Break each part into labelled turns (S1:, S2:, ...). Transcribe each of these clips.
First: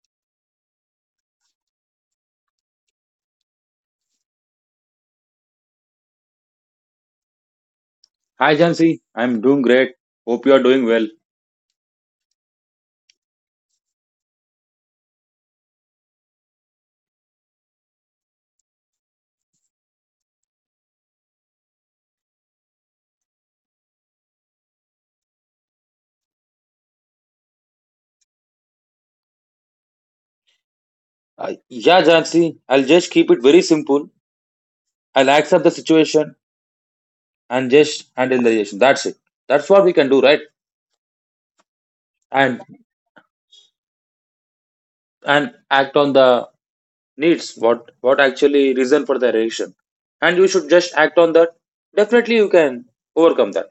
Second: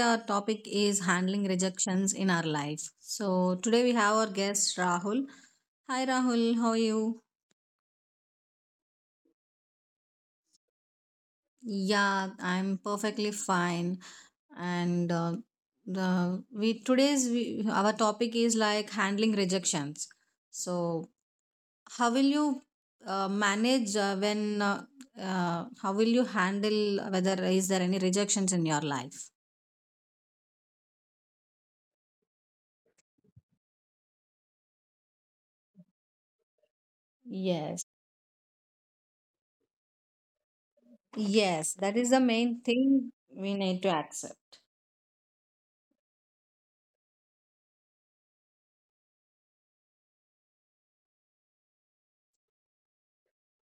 S1: our topic is handling rejections in our life. So, today we have our guest, Rahul. Hi, Rahul. How are you?
S2: Hi Jansi, I'm doing great. Hope you are doing well.
S1: Yeah, I'm perfectly fine. And the we today's we, Our topic is like handling rejections. So, how will you manage when how will you handle whether is there any rejections in your life?
S2: Yeah, Jansi, I'll just keep it very simple. I'll accept the situation and
S1: Yes.
S2: just handle the relation. That's it. That's what we can do, right?
S1: Yes, that is the main
S2: And
S1: thing we need to accept.
S2: and act on the needs. What actually reason for the relation? And you should just act on that. Definitely, you can overcome that.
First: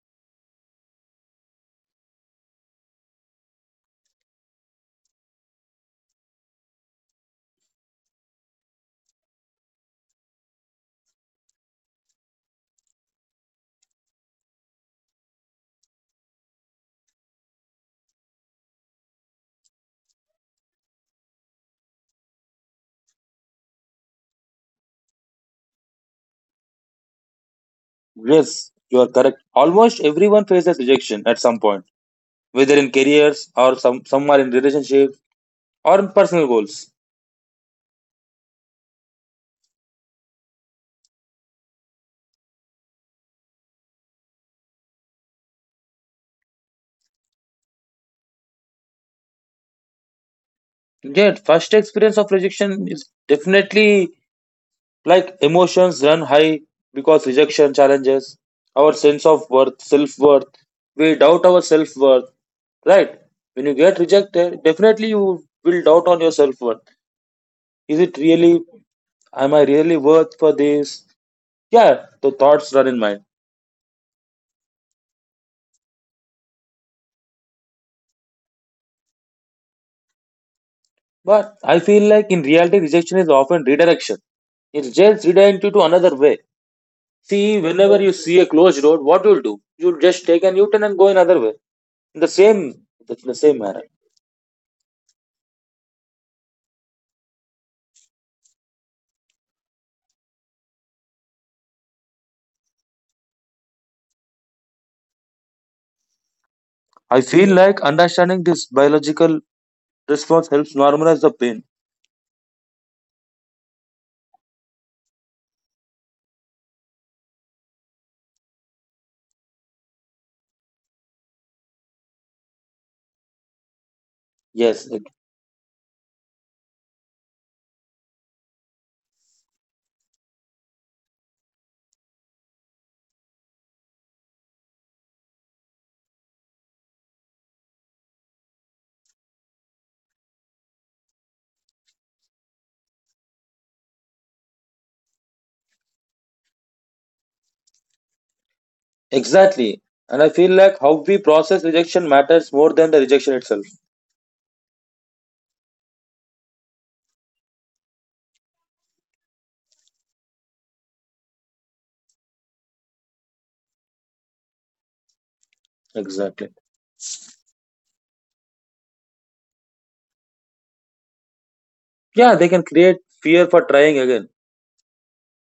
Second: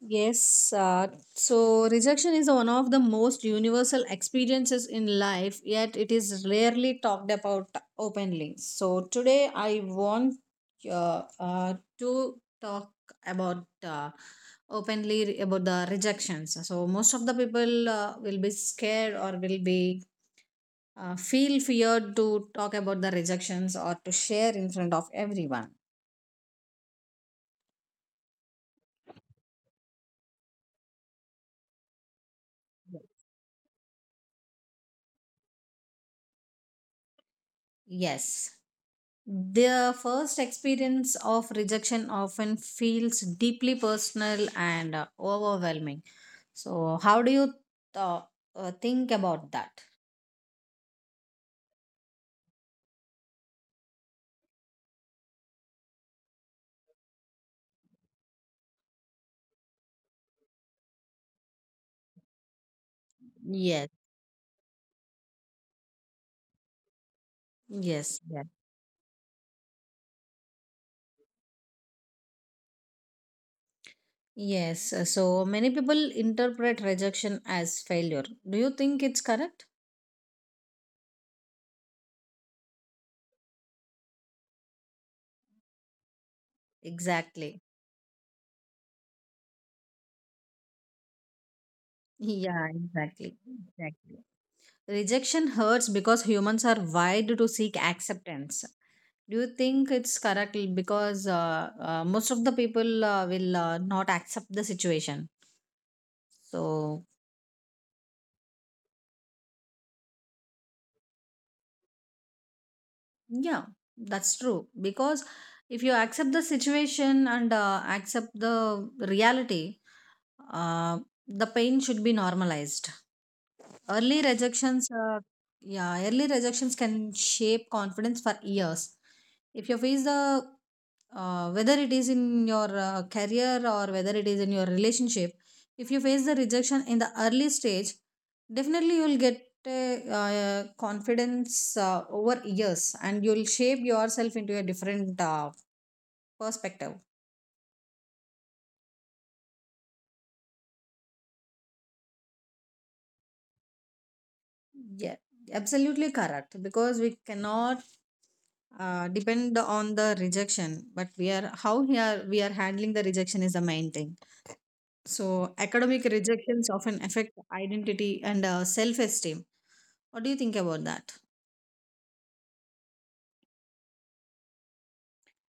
S1: Yes, uh, so rejection is one of the most universal experiences in life, yet it is rarely talked about openly. So today I want to talk about openly about the rejections. So most of the people will be scared or will be feel feared to talk about the rejections or to share in front of everyone.
S2: Yes, you are correct. Almost everyone faces rejection at some point, whether in careers or some are in relationships or in personal goals.
S1: Yes. Their first experience of rejection often feels deeply personal and overwhelming. So, how do you uh, think about that?
S2: Yeah, first experience of rejection is definitely like emotions run high because rejection challenges our sense of worth, self worth. We doubt our self worth, right? When you
S1: Yes.
S2: get rejected, definitely you will doubt on your self worth. Is it
S1: Yes, yes.
S2: really? Am I really worth for this? Yeah, the thoughts run in mind.
S1: Yes. So, many people interpret rejection as failure. Do you think it's correct?
S2: But I feel like in reality, rejection is often redirection. It's just redirect you to another way. See,
S1: Exactly.
S2: whenever you see a closed road, what you'll do? You'll just take an U-turn and go another way. In the
S1: Yeah,
S2: same, that's in the
S1: exactly.
S2: same manner.
S1: Exactly. Rejection hurts because humans are wired to seek acceptance. Do you think it's correct because most of the people will not accept the situation? So,
S2: I feel like understanding this biological response helps normalize the pain.
S1: yeah, that's true. Because if you accept the situation and accept the reality, uh, the pain should be normalized. Early
S2: Yes,
S1: yeah, early rejections can shape confidence for years. If you face the whether it is in your career or whether it is in your relationship, if you face the rejection in the early stage, definitely you will get a, confidence over years and you will shape yourself into a different perspective.
S2: exactly. And I feel like how we process rejection matters more than the rejection itself.
S1: Yeah, absolutely correct because we cannot depend on the rejection, but we are how we are handling the rejection is the main thing. So academic
S2: Exactly.
S1: rejections often affect identity and self esteem. What do you think about that?
S2: Yeah, they can create fear for trying again.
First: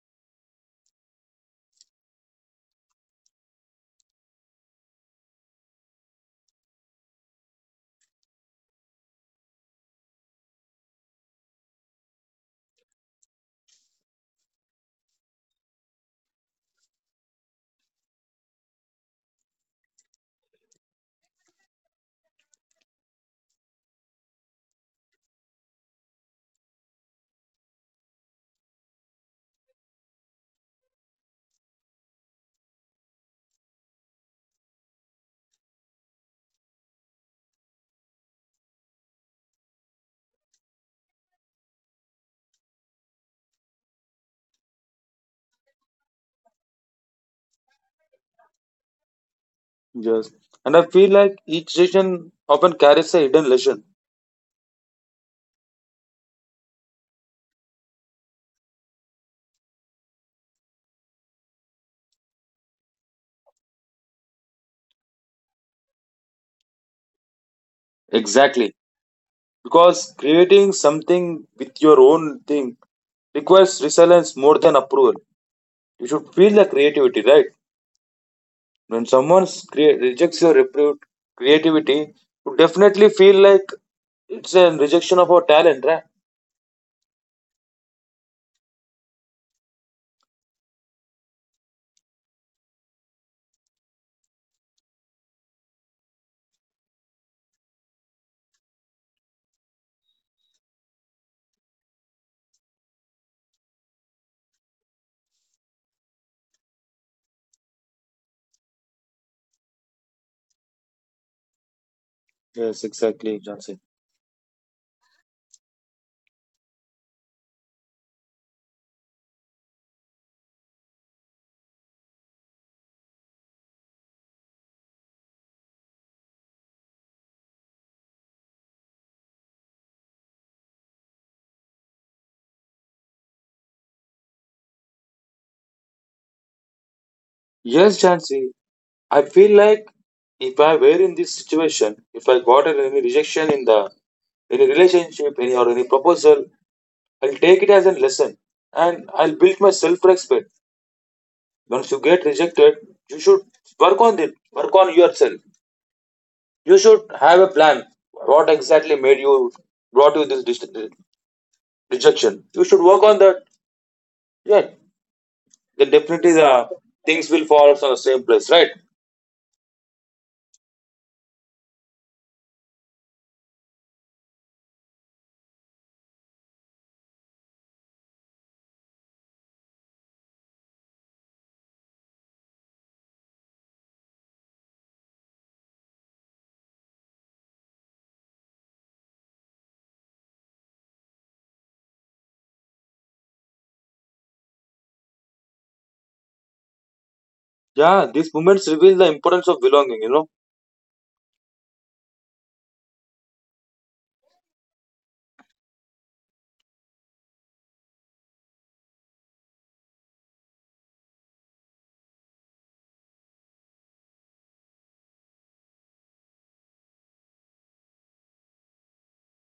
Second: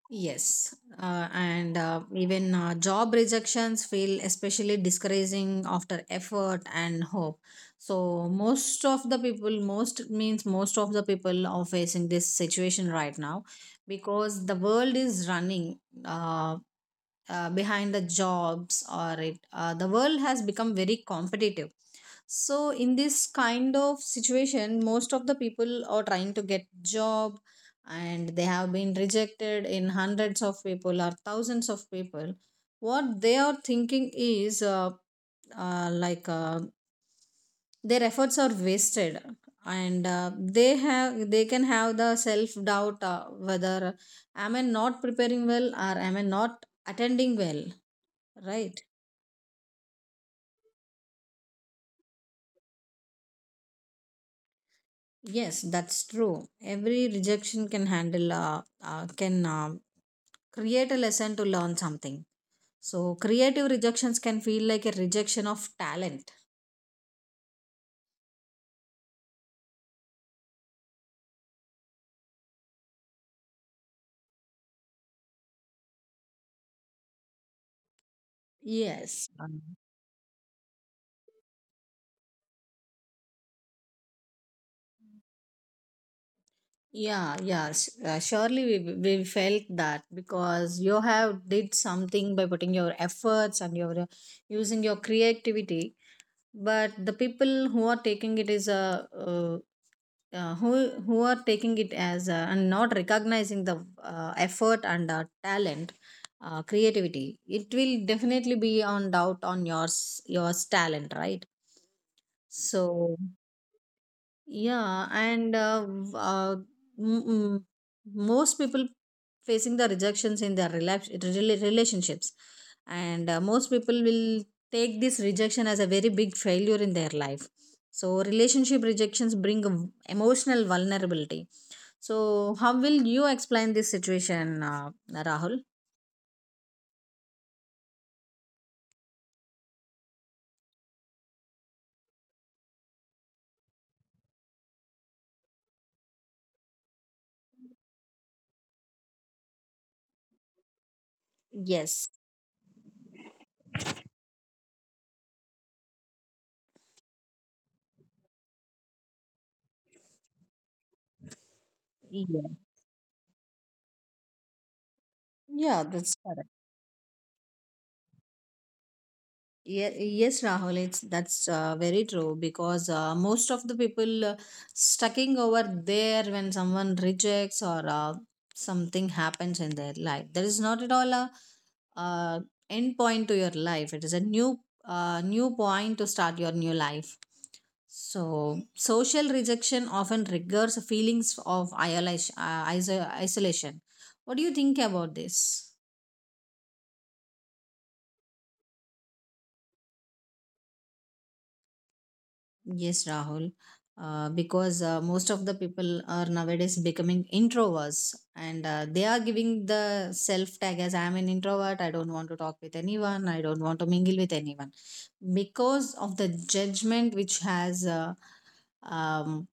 S1: Yes, and even job rejections feel especially discouraging after effort and hope. So, most of the people, most means most of the people are facing this situation right now because the world is running. Behind the jobs, or it the world has become very competitive, so in this kind of situation most of the people are trying to get job, and they have been rejected in hundreds of people or thousands of people. What they are thinking is uh, like uh, their efforts are wasted, and they can have the self doubt, whether am I not preparing well or am I not attending well, right?
S2: Yes. And I feel like each rejection often carries a hidden lesson.
S1: Yes, that's true. Every rejection can handle can create a lesson to learn something. So creative rejections can feel like a rejection of talent.
S2: Exactly. Because creating something with your own thing requires resilience more than approval. You should feel the creativity, right? When
S1: Yes.
S2: someone rejects your repute, creativity, you definitely feel like it's a rejection of our talent, right?
S1: Yeah, yeah. Surely we felt that because you have did something by putting your efforts and your using your creativity. But the people who are taking it is a who are taking it as a, and not recognizing the effort and talent, creativity. It will definitely be on doubt on your your talent, right?
S2: Yes,
S1: So
S2: exactly, Johnson.
S1: yeah, and w- m- m- most people facing the rejections in their relationships, and most people will take this rejection as a very big failure in their life. So relationship rejections bring emotional vulnerability. So how will you explain this situation, Rahul?
S2: Yes, Jansi. I feel like if I were in this situation, if I got any rejection in the any relationship, any proposal, I'll take it as a lesson and I'll build my self-respect. Once you
S1: Yes.
S2: get rejected, you should work on it. Work on yourself. You should have a plan. What exactly made you brought you this rejection.
S1: Yeah.
S2: You should work on that. Yeah,
S1: Yeah,
S2: then
S1: that's
S2: definitely
S1: correct.
S2: the things will fall on the same place, right?
S1: Yeah, yes, Rahul, it's that's very true because most of the people stucking over there when someone rejects or something happens in their life. There is not at all a uh, end point to your life. It is a new new point to start your new life. So social rejection often triggers feelings of isolation. Isolation. What do you think about this?
S2: Yeah, these moments reveal the importance of belonging.
S1: Yes, Rahul. Because Most of the people are nowadays becoming introverts, and they are giving the self tag as I'm an introvert, I don't want to talk with anyone, I don't want to mingle with anyone. Because of the judgment which has um,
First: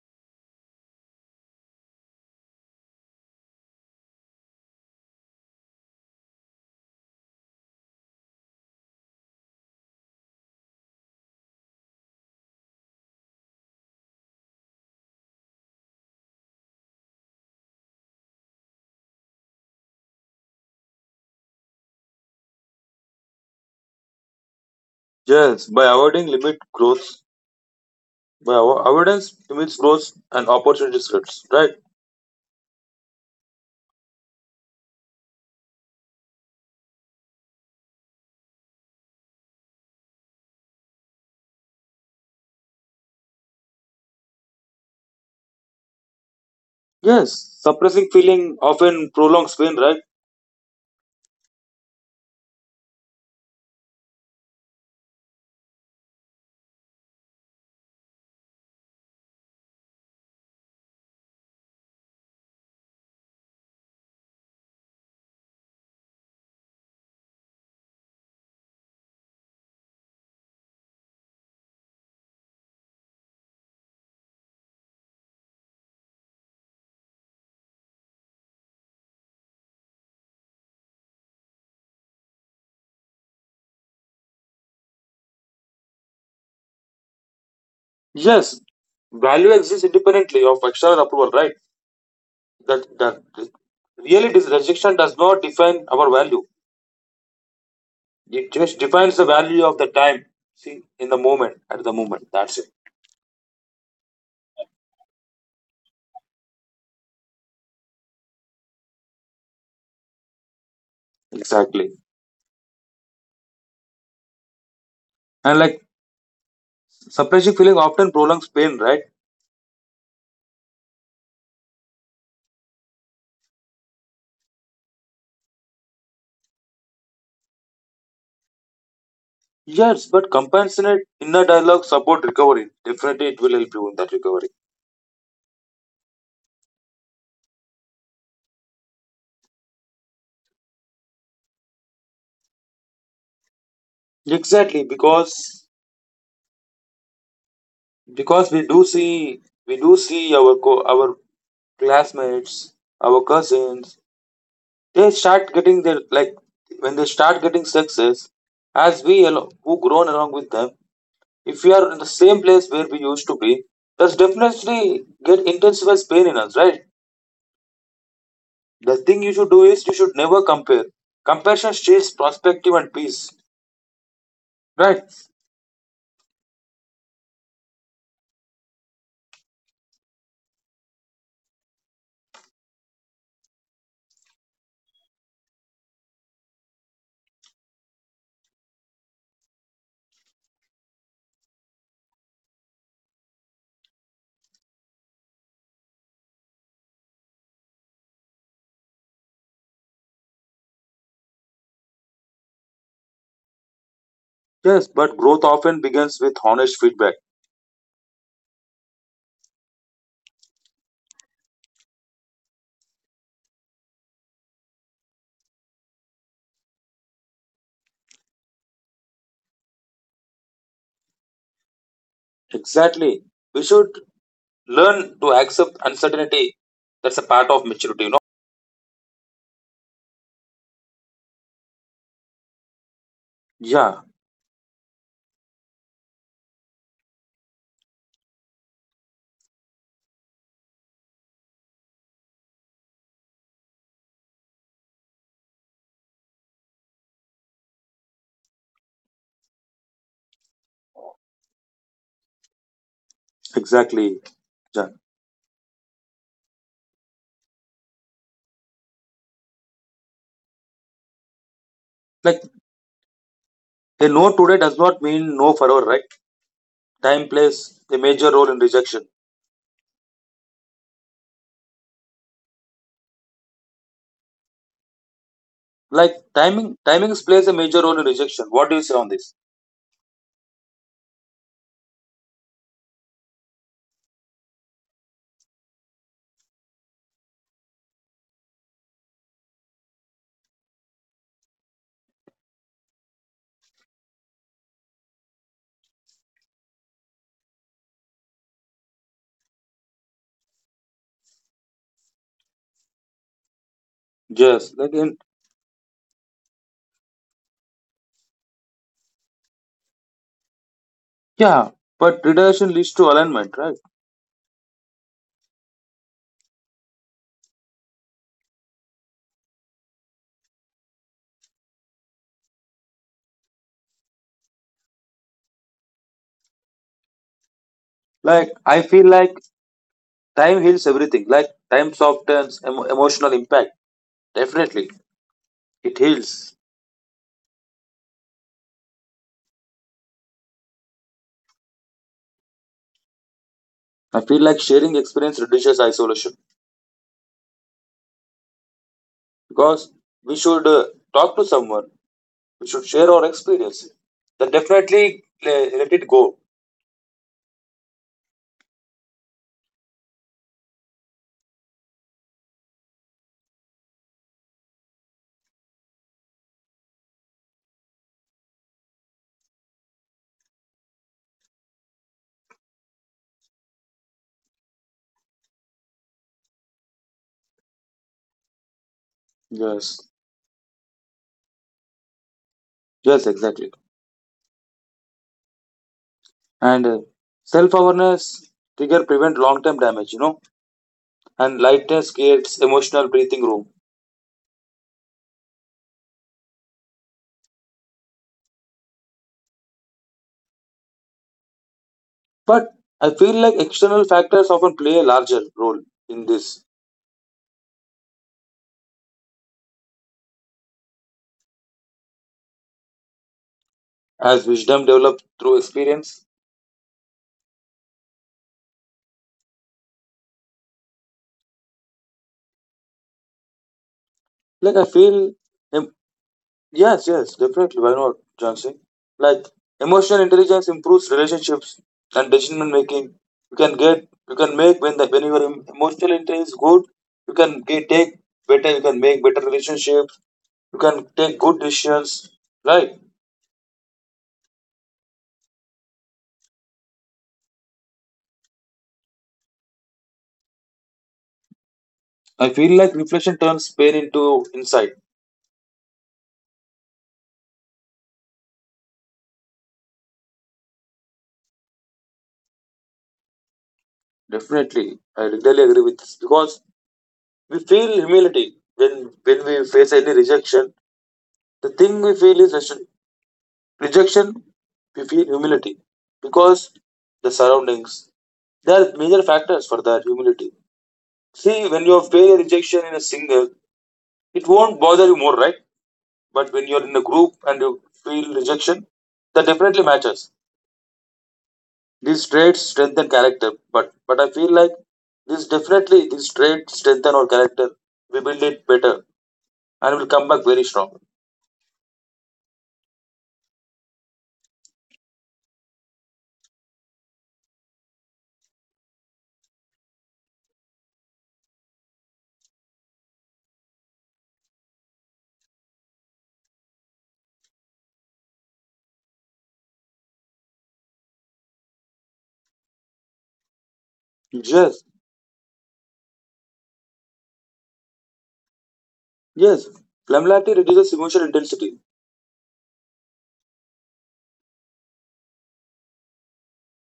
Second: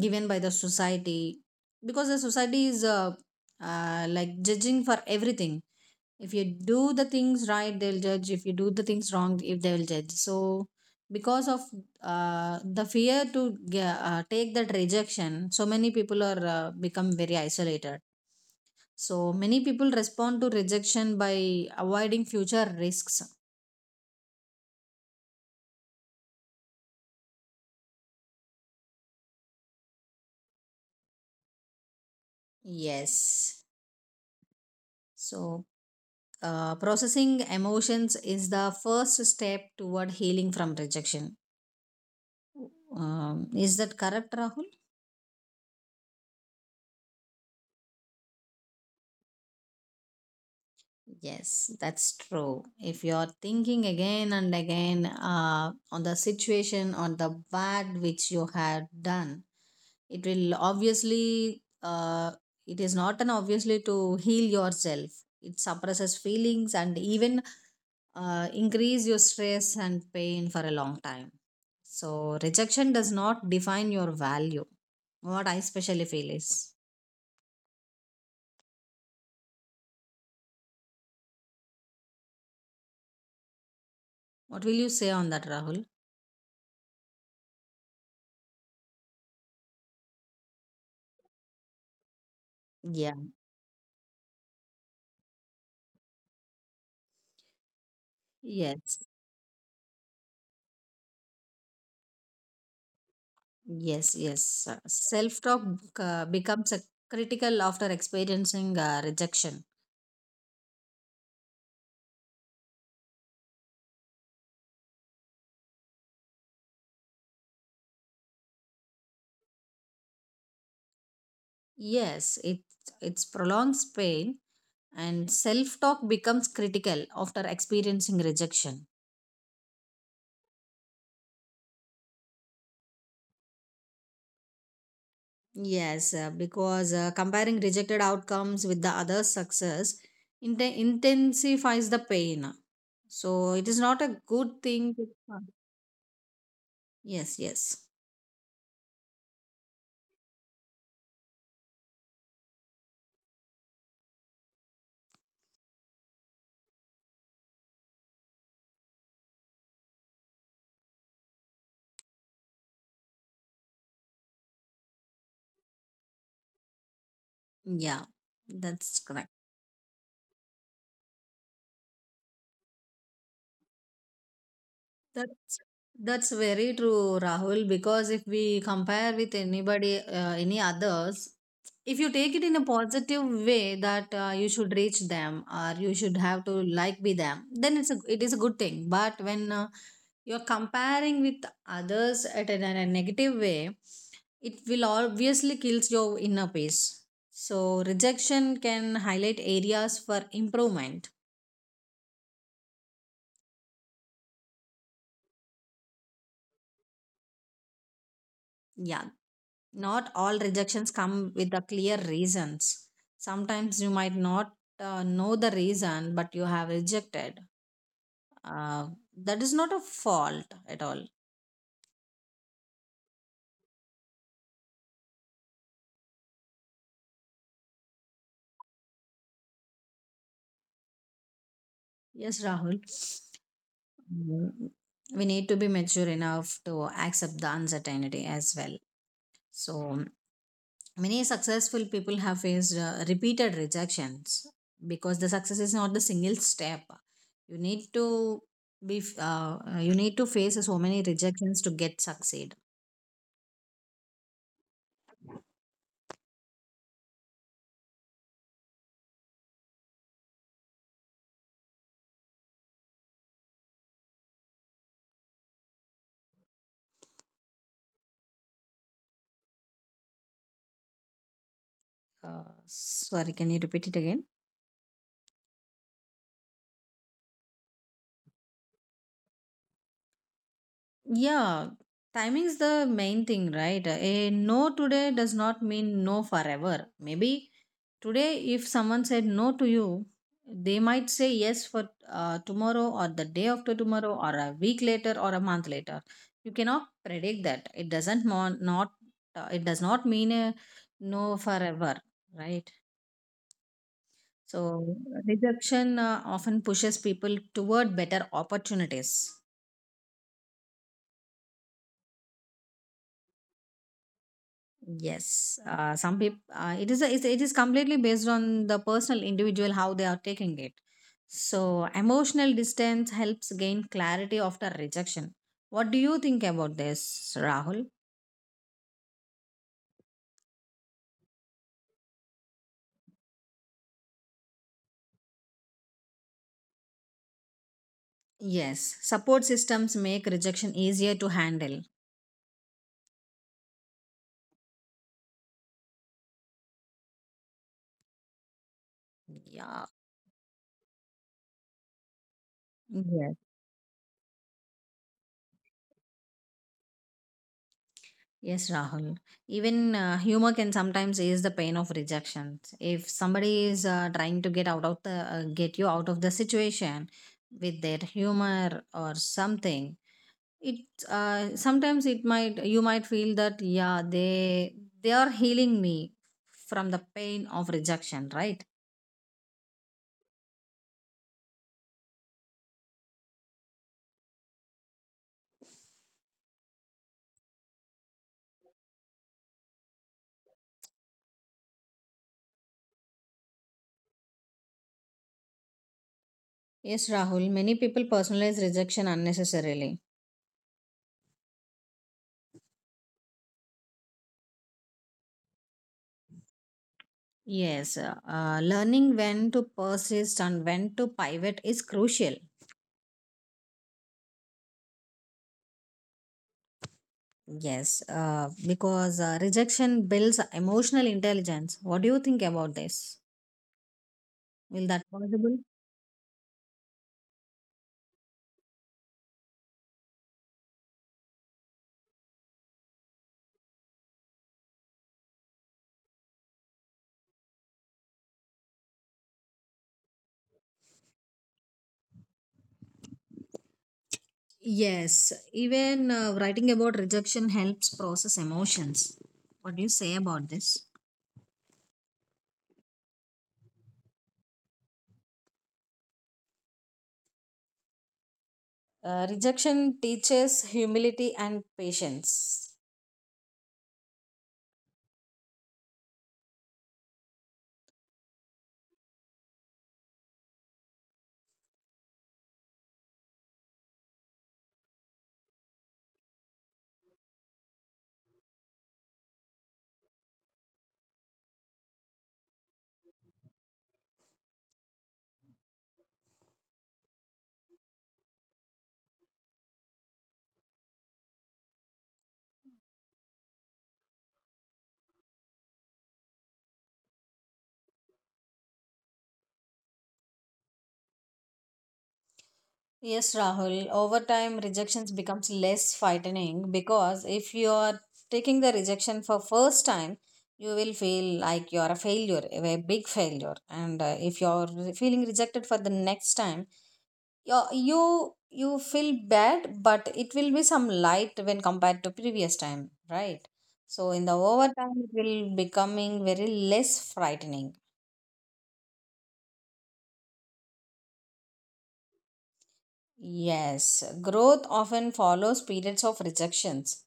S1: given by the society, because the society is like judging for everything. If you do the things right, they'll judge; if you do the things wrong, if they will judge. So because of the fear to take that rejection, so many people are become very isolated. So many people respond to rejection by avoiding future risks.
S2: Yes, by avoiding limit growth, by avoidance limits growth and opportunity slips, right?
S1: Yes, so processing emotions is the first step toward healing from rejection. Is that correct, Rahul?
S2: Yes, suppressing feeling often prolongs pain, right?
S1: Yes, that's true. If you're thinking again and again on the situation or the bad which you had done, it will obviously, it is not an obviously to heal yourself. It suppresses feelings and even increase your stress and pain for a long time. So rejection does not define your value. What I especially feel is. What will you say on that, Rahul?
S2: Yes, value exists independently of external approval, right? That
S1: Yeah.
S2: that really this rejection does not define our value. It just
S1: Yes.
S2: defines the value of the time, see, in the moment, at the moment. That's it.
S1: Yes, yes. Self talk becomes a critical after experiencing rejection.
S2: Exactly. And like suppressing feeling often prolongs pain, right?
S1: Yes, it's prolongs pain, and self talk becomes critical after experiencing rejection.
S2: Yes, but compassionate inner dialogue support recovery. Definitely it will help you in that recovery.
S1: Yes, because comparing rejected outcomes with the other success intensifies the pain. So it is not a good
S2: Exactly,
S1: thing.
S2: because
S1: Yes, yes.
S2: because we do see our classmates, our cousins, they start getting their like when they start getting success, as who grown along with them, if we are in the same place where we used to be, that's definitely get intensifies pain in us, right?
S1: Yeah,
S2: The
S1: that's
S2: thing
S1: correct.
S2: you should do is you should never compare. Comparison steals perspective and peace. Right?
S1: That's very true, Rahul. Because if we compare with anybody, any others, if you take it in a positive way that you should reach them or you should have to like be them, then it is a good thing. But when you're comparing with others at a, in a negative way, it will obviously kills your inner peace. So rejection can highlight areas for improvement.
S2: Yes, but growth often begins with honest feedback.
S1: Yeah. Not all rejections come with the clear reasons. Sometimes you might not know the reason, but you have rejected. Uh, that is not a fault at all.
S2: Exactly. We should learn to accept uncertainty. That's a part of maturity, you know?
S1: Yes, Rahul.
S2: Yeah,
S1: Mm. We need to be mature enough to accept the uncertainty as well. So, many successful people have faced repeated rejections because the success is not the single step. You need to be you need to face so many rejections to get succeed.
S2: exactly. Yeah. Like a no today does not mean no forever, right? Time plays a major role in rejection.
S1: Sorry, can you repeat it again?
S2: Like timings plays a major role in rejection. What do you say on this?
S1: Yeah, timing's the main thing, right? A no today does not mean no forever. Maybe today, if someone said no to you, they might say yes for tomorrow or the day after tomorrow or a week later or a month later. You cannot predict that. It does not mean a no forever, right?
S2: Yes.
S1: So
S2: Like in
S1: rejection often pushes people toward better opportunities.
S2: yeah. But redirection leads to alignment, right?
S1: Yes, some people. It is completely based on the personal individual how they are taking it. So emotional distance helps gain clarity after rejection. What do you think about this, Rahul?
S2: Like I feel like time heals everything. Like time softens emotional impact. Definitely, it heals.
S1: Yes, support systems make rejection easier to handle.
S2: I feel like sharing experience reduces isolation
S1: Yeah.
S2: because we should talk to someone. We should share our
S1: Yes.
S2: experience. Then definitely let it go.
S1: Yes, Rahul. Even humor can sometimes ease the pain of rejection. If somebody is trying to get out of the get you out of the situation with their humor or something, it sometimes it might you might feel that yeah they are healing me from the pain of rejection, right?
S2: Yes. Yes, exactly. And self awareness trigger prevent long term damage. You know, and lightness creates emotional breathing room.
S1: Yes, Rahul. Many people personalize rejection unnecessarily.
S2: But I feel like external factors often play a larger role in this.
S1: Yes, learning when to persist and when to pivot is crucial.
S2: As wisdom developed through experience,
S1: Yes, because rejection builds emotional intelligence. What do you think about this? Will
S2: like I
S1: that
S2: feel,
S1: possible?
S2: em- yes, yes, definitely. Why not, Johnson? Like emotional intelligence improves relationships and decision making. You can make when the when your emotional intelligence is good, take better, you can make better relationships, you can take good decisions. Right?
S1: Yes, even writing about rejection helps process emotions. What do you say about this?
S2: I feel like reflection turns pain into insight.
S1: Rejection teaches humility and patience.
S2: Definitely, I really agree with this because we feel humility when we face any rejection. The thing we feel is rejection. We feel humility because the surroundings. There are major factors for that humility. See, when you feel a rejection in a single, it won't bother you more, right? But when you're in a group and you feel rejection, that definitely matters. These traits strengthen character, but I feel like this definitely this trait strengthen our character. We build it better and will come back very strong.
S1: Yes, Rahul. Over time, rejections becomes less frightening because if you are taking the rejection for first time, you will feel like you are a failure, a big failure. And if you are feeling rejected for the next time, you feel bad, but it will be some light when compared to previous time, right? So in the over time,
S2: Yes,
S1: it will becoming very less frightening.
S2: yes. Flammability reduces emotional intensity.
S1: Yes, growth often follows periods of rejections.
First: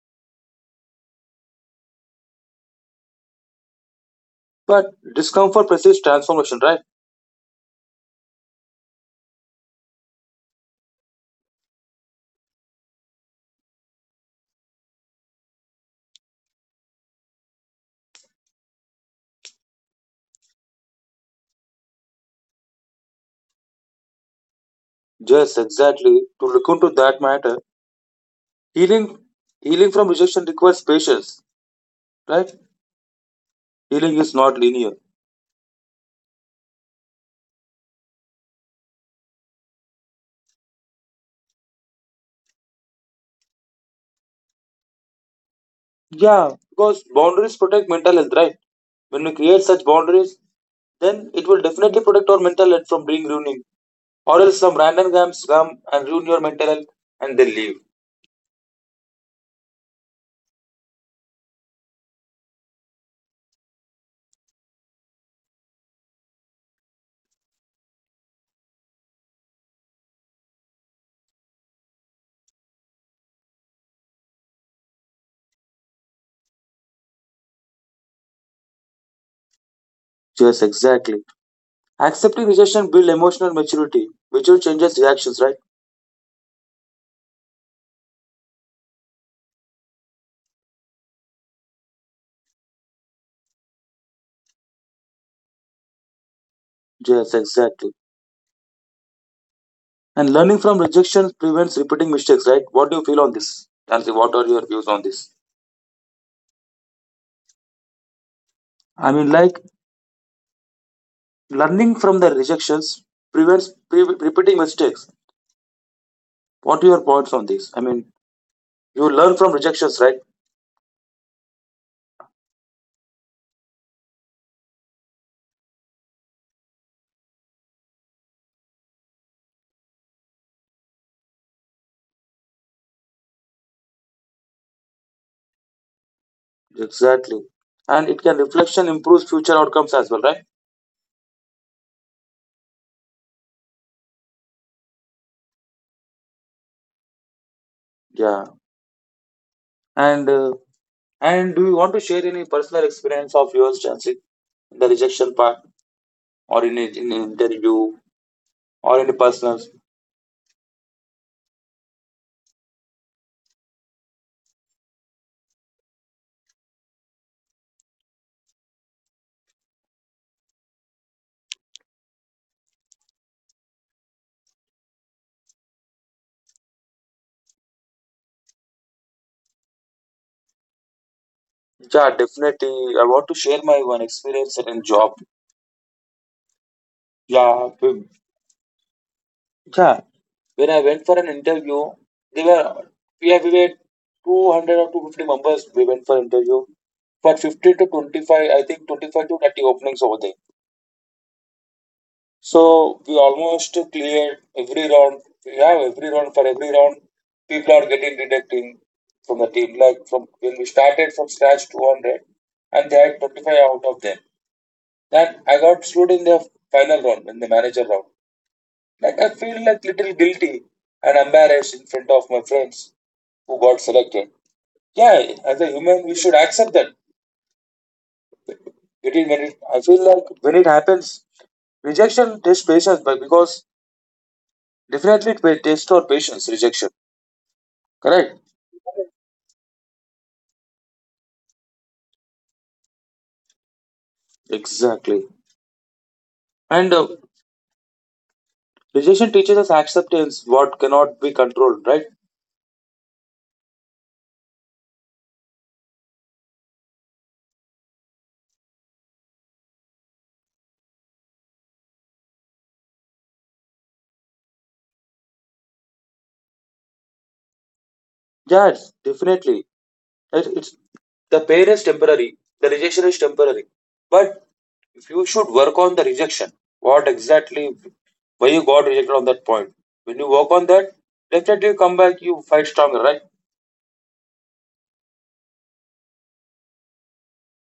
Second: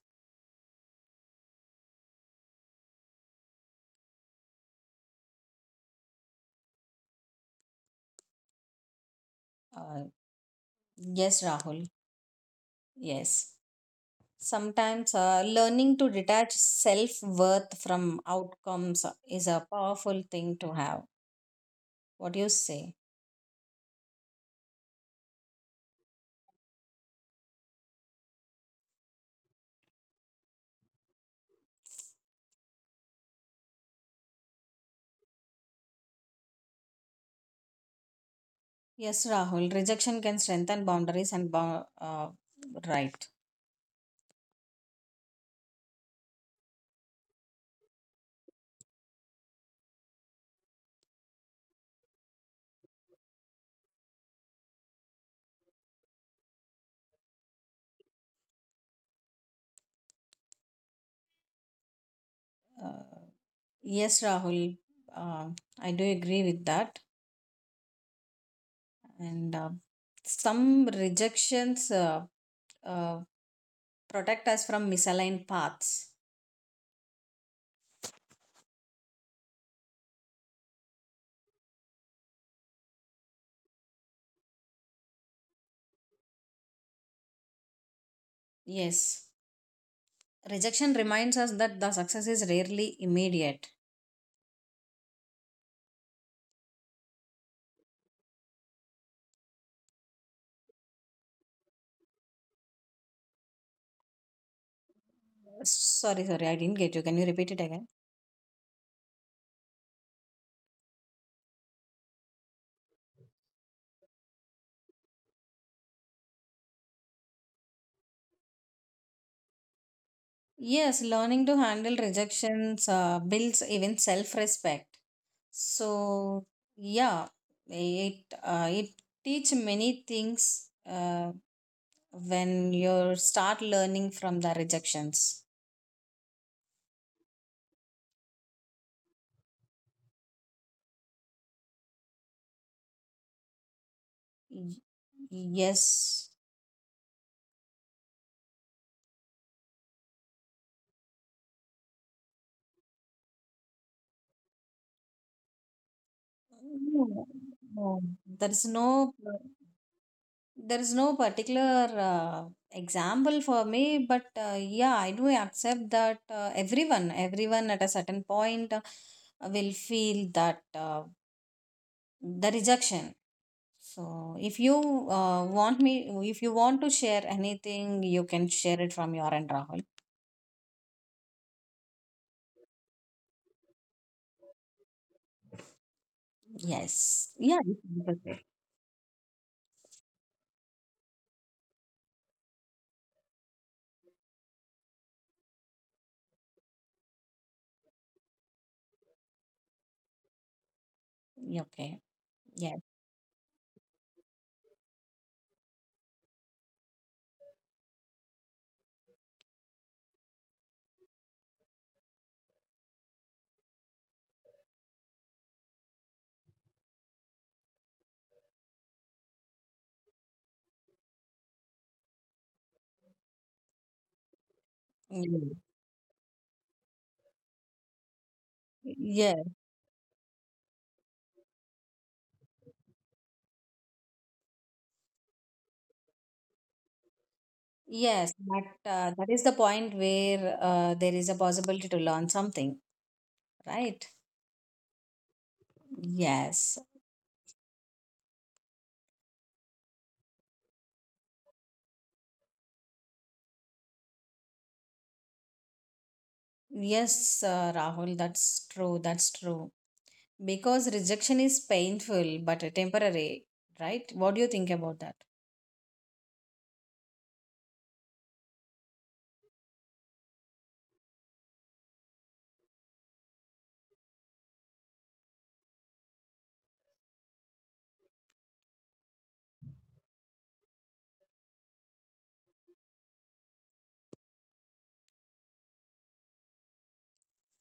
S2: But discomfort precedes transformation, right?
S1: Uh, Yes, Rahul. Yes. Sometimes learning to detach self worth from outcomes is a powerful thing to have. What do you say?
S2: Yes, exactly. To look into that matter, healing healing from rejection requires patience, right? Healing is not linear.
S1: Yes, Rahul. Rejection can strengthen boundaries and right.
S2: Yeah, because boundaries protect mental health, right? When we create such boundaries, then it will definitely protect our mental health from being ruining. Or else some random games come and ruin your mental health and they leave.
S1: Uh, yes, Rahul. Uh, I do agree with that. And some rejections uh, protect us from misaligned paths.
S2: Yes, exactly. Accepting rejection builds emotional maturity, which will changes reactions, right?
S1: Yes. Rejection reminds us that the success is rarely immediate.
S2: Yes, exactly. And learning from rejection prevents repeating mistakes, right? What do you feel on this? Nancy, what are your views on this?
S1: Sorry, sorry, I didn't get you. Can you repeat it again?
S2: I mean, like learning from the rejections prevents repeating mistakes. What are your points on this? I mean, you learn from rejections, right?
S1: Yes, learning to handle rejections builds even self-respect. So yeah, it teach many things when you start learning from the rejections.
S2: Exactly. And it can reflection improves future outcomes as well, right?
S1: Y- Yes,
S2: Yeah. And uh, and do you want to share any personal experience of yours, Nancy, in the rejection part, or in
S1: no,
S2: an interview,
S1: no, there is
S2: or
S1: no.
S2: any personal
S1: There is no particular example for me, but yeah, I do accept that everyone at a certain point will feel that the rejection. So, if you want to share anything, you can share it from your end, Rahul.
S2: yeah, definitely. I want to share my one experience at a job.
S1: Yes. Yeah.
S2: Yeah,
S1: You
S2: b-
S1: can do
S2: yeah. When I went for an interview, they were we have we were 200 or 250 members. We went for interview for 50 to 25. I think 25 to 30 openings over there.
S1: that. Okay. Yes.
S2: So we almost cleared every round. Yeah, every round people are getting deducting from the team. Like from when we started from scratch 200, and they had 25 out of them. Then I got screwed in the final round in the manager round. Like I feel like little guilty and embarrassed in front of my friends who got selected. Yeah,
S1: Mm.
S2: as a human, we should accept that. It is when
S1: Yes.
S2: it, I feel like when it happens, rejection tests patience, but because definitely it will test our patience. Rejection,
S1: Yes.
S2: correct?
S1: But that is the point where there is a possibility to learn something, right?
S2: Exactly.
S1: Yes.
S2: And rejection teaches us acceptance, what cannot be controlled, right?
S1: Yes, Rahul, that's true. That's true. Because rejection is painful but temporary, right? What do you think about that?
S2: Yeah, definitely. It The pain is temporary, the rejection is temporary. But you should work on the rejection. What exactly why you got rejected on that point? When you work on that, definitely you come back, you fight stronger, right?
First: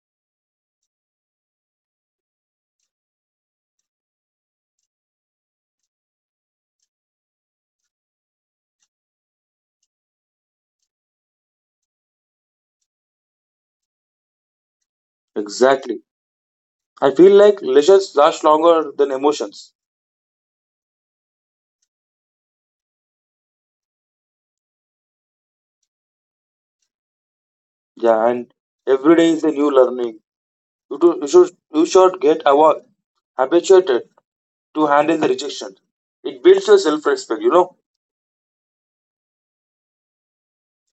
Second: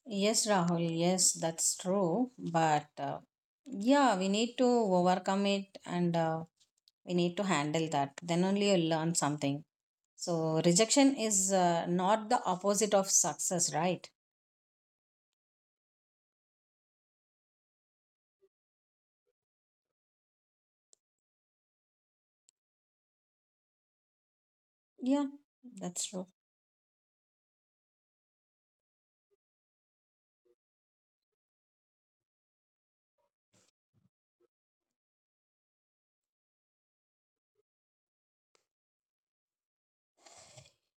S1: Yes, Rahul, yes, that's true. But yeah, we need to overcome it and we need to handle that. Then only you'll learn something. So, rejection is not the opposite of success, right?
S2: Exactly. I feel like lessons last longer than emotions.
S1: Yeah, that's true.
S2: Yeah, and every day is a new learning. You should get award, habituated to handle the rejection. It builds your self respect, you know?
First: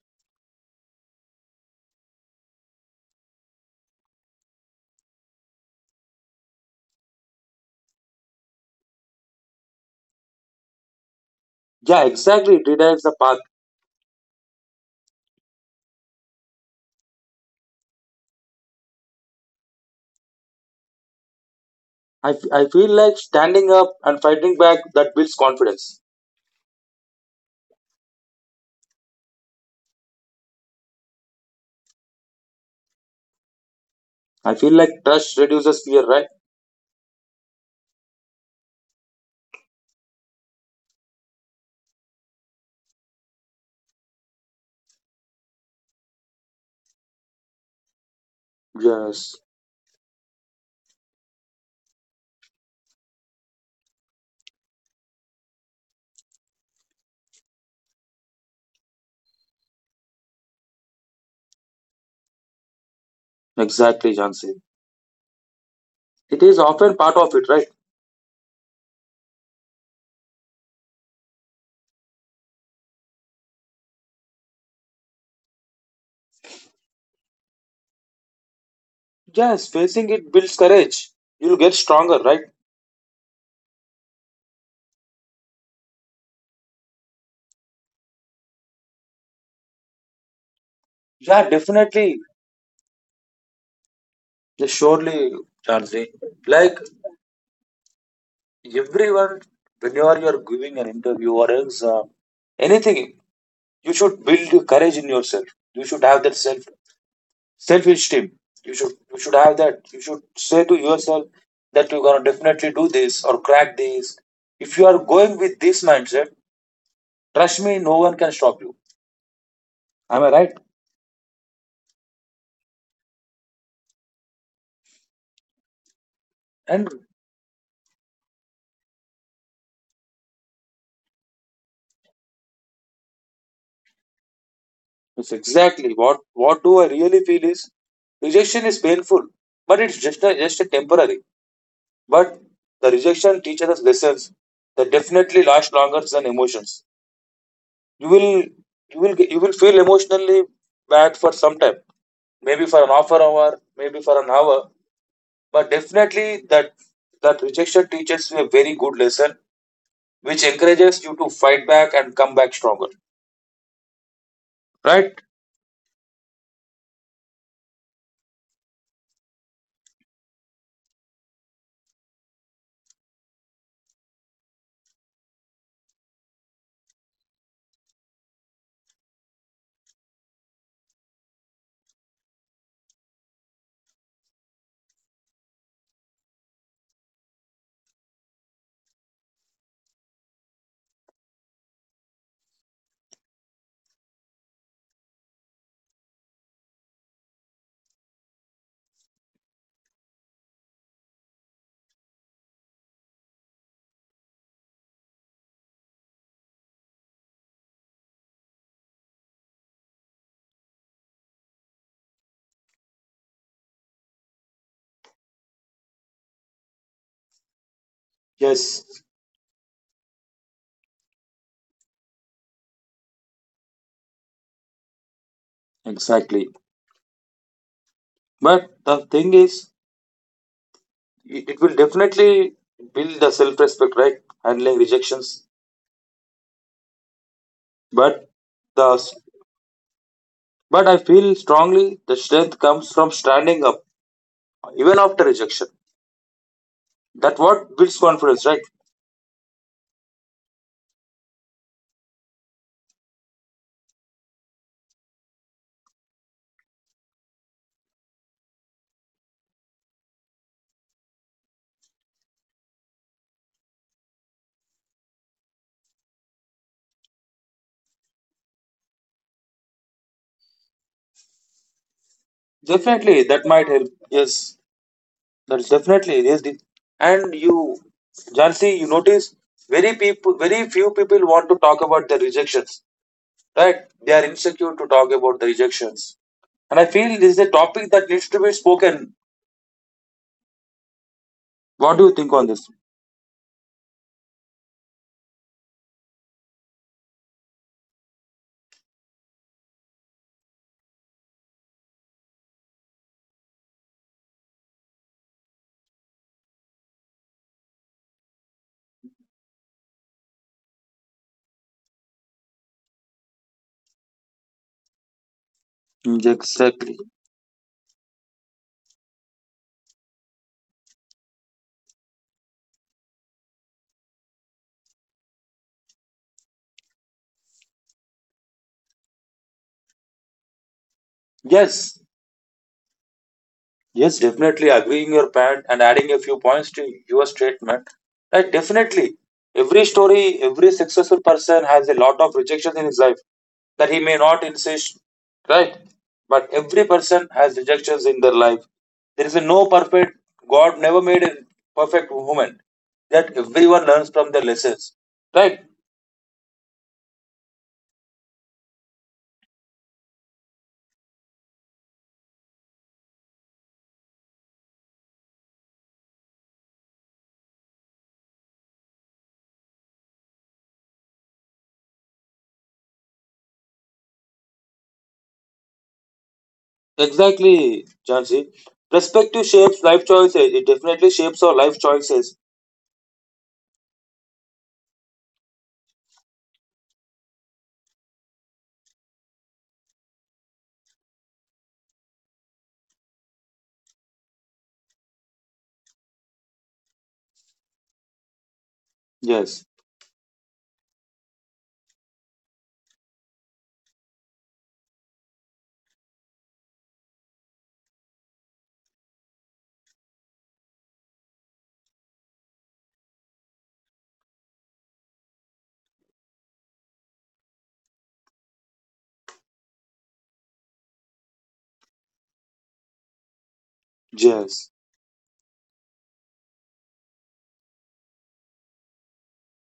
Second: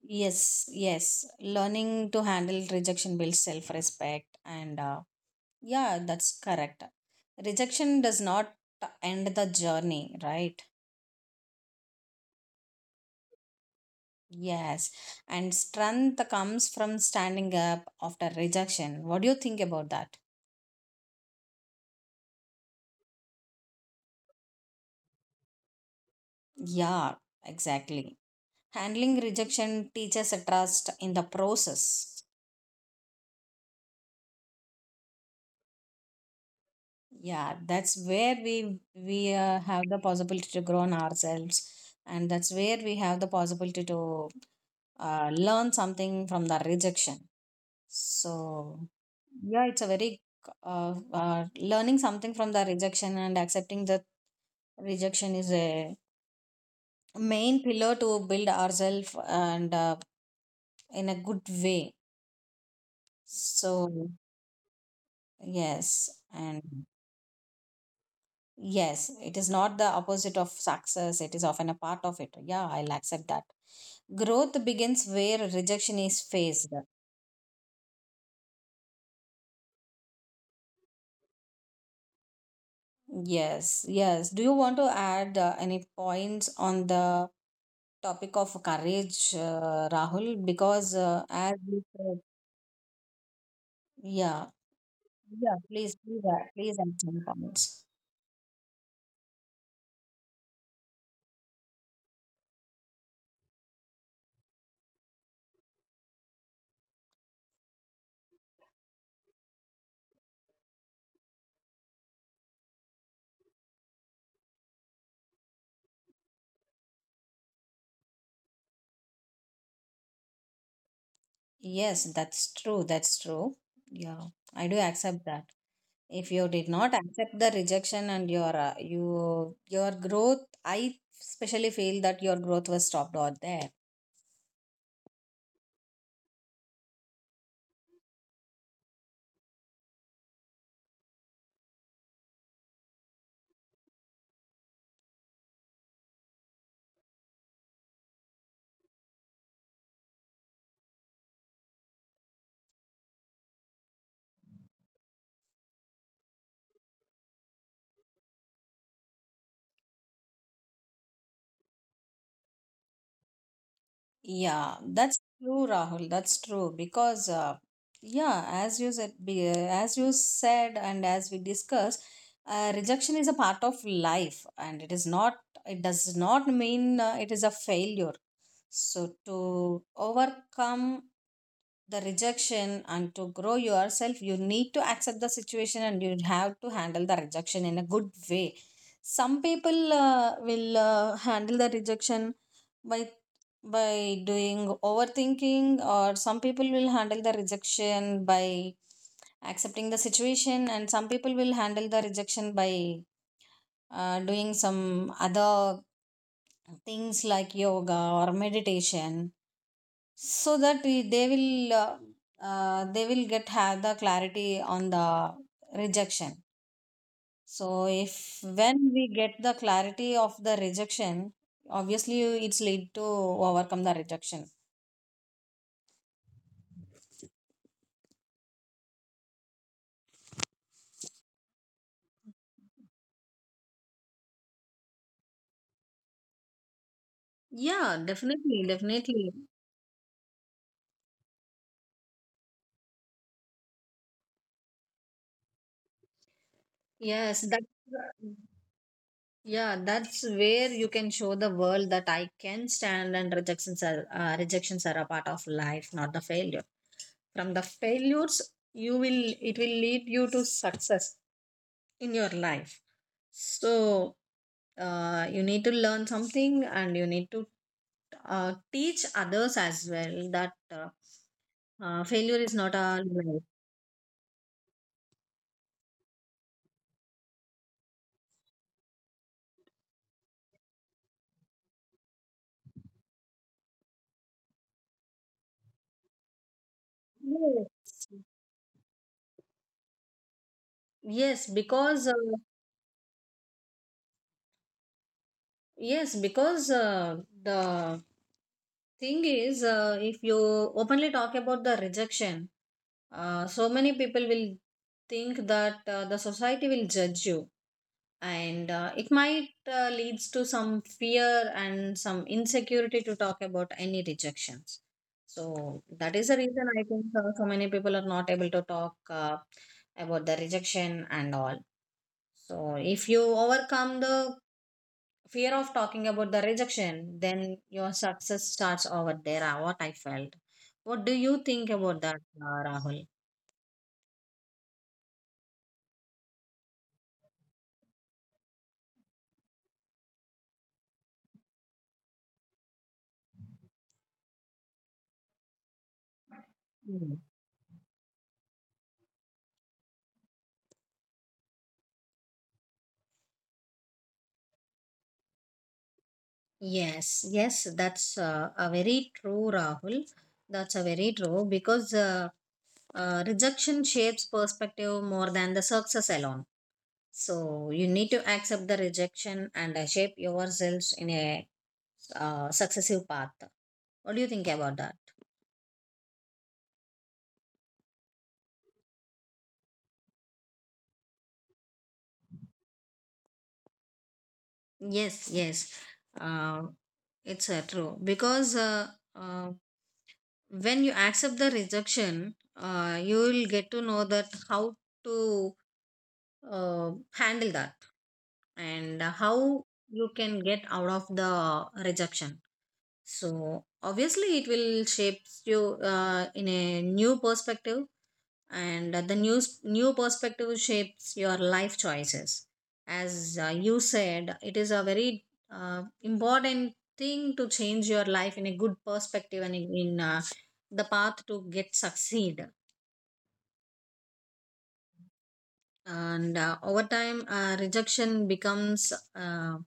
S1: Yes, yes. Learning to handle rejection builds self respect and yeah, that's correct. Rejection does not end the journey, right?
S2: Yeah, exactly. It redirects the path.
S1: Yes. And strength comes from standing up after rejection. What do you think about that?
S2: I feel like standing up and fighting back that builds confidence.
S1: Yeah, exactly. Handling rejection teaches a trust in the process.
S2: I feel like trust reduces fear, right?
S1: Yeah, that's where we have the possibility to grow on ourselves, and that's where we have the possibility to learn something from the rejection. So,
S2: Yes,
S1: yeah, it's a very learning something from the rejection and accepting the rejection is a main pillar to build ourselves and in a good way. So,
S2: exactly, Jansi.
S1: yes,
S2: It is
S1: and
S2: often part of it, right?
S1: yes, it is not the opposite of success, it is often a part of it. Yeah, I'll accept that. Growth begins where rejection is faced.
S2: Yes, facing it builds courage. You'll get stronger, right?
S1: Yes, yes. Do you want to add any points on the topic of courage, Rahul, because
S2: Yeah,
S1: as you
S2: definitely.
S1: said, yeah,
S2: Yes, surely,
S1: yeah, please,
S2: Jansi.
S1: please, please
S2: Like
S1: add some comments.
S2: everyone, whenever you're giving an interview or exam, anything, you should build courage in yourself. You should have that self esteem. You should you should have that. You should say to yourself that you're going to definitely do this or crack this. If you are going with this mindset, trust me, no one can stop you. Am I right?
S1: Yes, that's true. That's true. Yeah, I do accept that. If you did
S2: And
S1: not accept the rejection and your growth, I especially feel that your growth was stopped out there.
S2: it's exactly what do I really feel is rejection is painful, but it's just a temporary. But the rejection teaches us lessons that definitely last longer than emotions. You will feel emotionally bad for some time, maybe for an half an hour, maybe for an hour. But definitely that rejection teaches you a very good lesson which encourages you to fight back and come back stronger.
S1: Yeah,
S2: Right?
S1: that's true, Rahul. That's true because, yeah, as you said, and as we discussed, rejection is a part of life, and it is not. It does not mean it is a failure. So to overcome the rejection and to grow yourself, you need to accept the situation and you have to handle the rejection in a good way. Some people will handle the rejection by by doing overthinking, or some people will handle the rejection by accepting the situation, and some people will handle the rejection by doing some other things like yoga or meditation so that they will get have the clarity on the rejection. So if when
S2: Yes.
S1: we get the clarity of the rejection, obviously it's lead to overcome the rejection.
S2: Exactly. But the thing is, it will definitely build the self-respect, right? Handling rejections.
S1: Yeah,
S2: But
S1: definitely,
S2: the
S1: definitely.
S2: but I feel strongly the strength comes from standing up even after rejection. That
S1: Yes, that
S2: what builds confidence, right?
S1: yeah, that's where you can show the world that I can stand, and rejections are a part of life, not the failure. From the failures, you will it will lead you to success in your life. So, you need to learn something and you need to teach others as well that failure is not a
S2: Definitely, that
S1: life.
S2: might help. Yes. That's definitely it is. And you, Jansi, you notice very few people want to talk about their rejections, right? They are insecure to talk about the rejections, and I feel this is a topic that
S1: Yes.
S2: needs to be spoken.
S1: Yes,
S2: What do
S1: because
S2: you think on this?
S1: yes, because the thing is, if you openly talk about the rejection, so many people will think that the society will judge you, and it might leads to some fear and some insecurity to talk about any rejections. So that
S2: Mm,
S1: is the reason I
S2: exactly.
S1: think so many people are not able to talk about the rejection and all. So if you overcome the fear of talking about the rejection, then your success starts over there. Ah, what I felt. What do you think
S2: Yes,
S1: about that, Rahul?
S2: yes, definitely agreeing your point and adding a few points to your statement. Like definitely, every story, every successful person has a lot of rejections in his life that he may not insist, right? But every
S1: Mm.
S2: person has rejections in their life. There is a no perfect. God never made a perfect woman. That everyone learns from their lessons, right?
S1: Yes, yes, that's a very true, Rahul. That's a very true because rejection shapes perspective more than the success alone. So you need to accept the rejection and shape yourselves in a successive path. What do you think about that?
S2: Exactly, Jansi. Perspective shapes life choices. It definitely shapes our life choices.
S1: Yes, yes. Uh, it's true because uh, when you accept the rejection, you will get to know that how to handle that and
S2: Yes,
S1: how you can get out of the rejection. So obviously, it will shape you in a new perspective, and the news new perspective shapes your life choices. As you said, it is a very important thing to change your life in a good perspective and the path to get succeed,
S2: yes.
S1: and over time rejection becomes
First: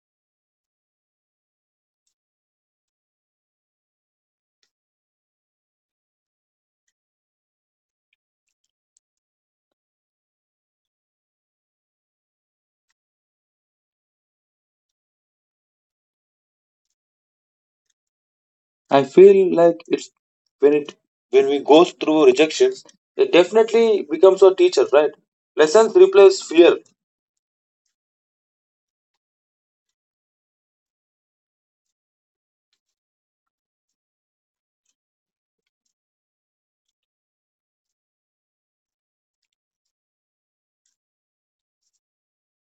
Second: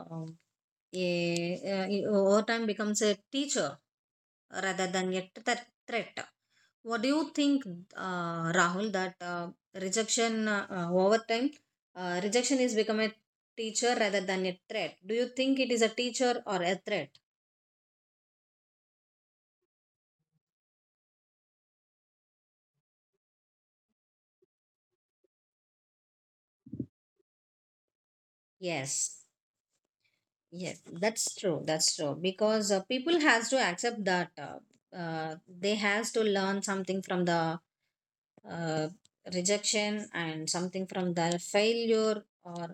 S1: uh, over time becomes a teacher rather than a threat. What do you think, Rahul, that rejection, over time, rejection is become a teacher rather than a threat? Do you think it is a teacher or a threat?
S2: I feel like it's when it when we go through rejections, it definitely becomes a teacher, right? Lessons replace fear.
S1: Yes, yes, that's true. That's true because people has to accept that they has to learn something from the uh, rejection and something from the failure, or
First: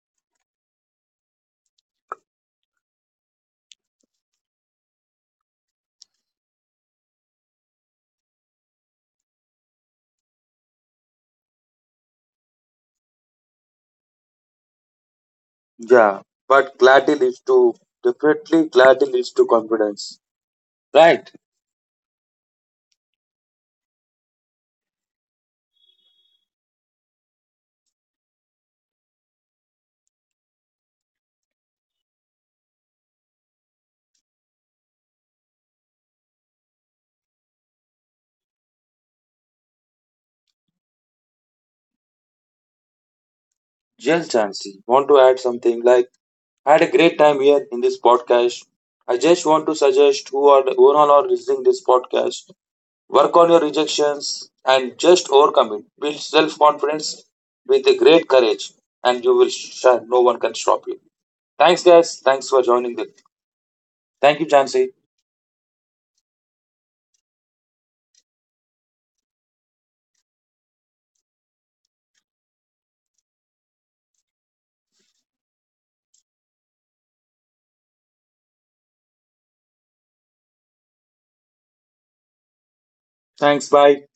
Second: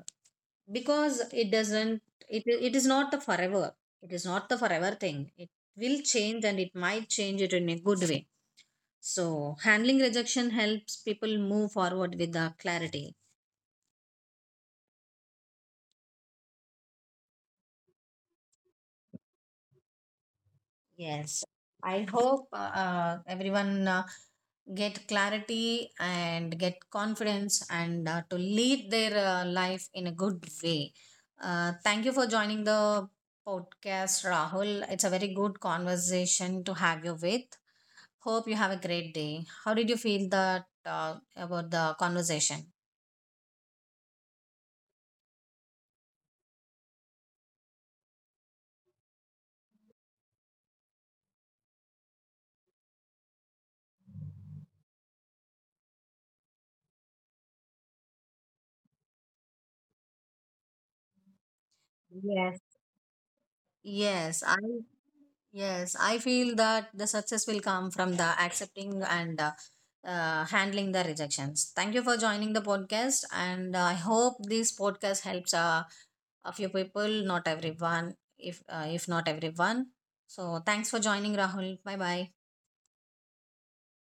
S1: because it doesn't, it is not the forever, it is not the forever thing, it will change and it might change it in a good way. So handling rejection helps people move forward with the clarity.
S2: Yeah, but clarity leads to definitely clarity leads to confidence, right?
S1: Yes, I hope everyone get clarity and get confidence and to lead their life in a good way. Thank you for joining the podcast, Rahul. It's a very good conversation to have you with. Hope you have a great day. How did you feel that about the conversation?
S2: Yes, Jansi, want to add something like I had a great time here in this podcast. I just want to suggest who all are listening this podcast. Work on your rejections and just overcome it. Build self confidence with a great courage, and you will shine. No one can stop you. Thanks, guys. Thanks for
S1: Yes.
S2: joining. Thank
S1: Yes,
S2: you,
S1: I
S2: Jansi.
S1: yes, I feel that the success will come from the accepting and handling the rejections. Thank you for joining the podcast, and I hope this podcast helps a few people, not everyone. If not everyone, so thanks for joining, Rahul. Bye bye.
S2: Thanks. Bye.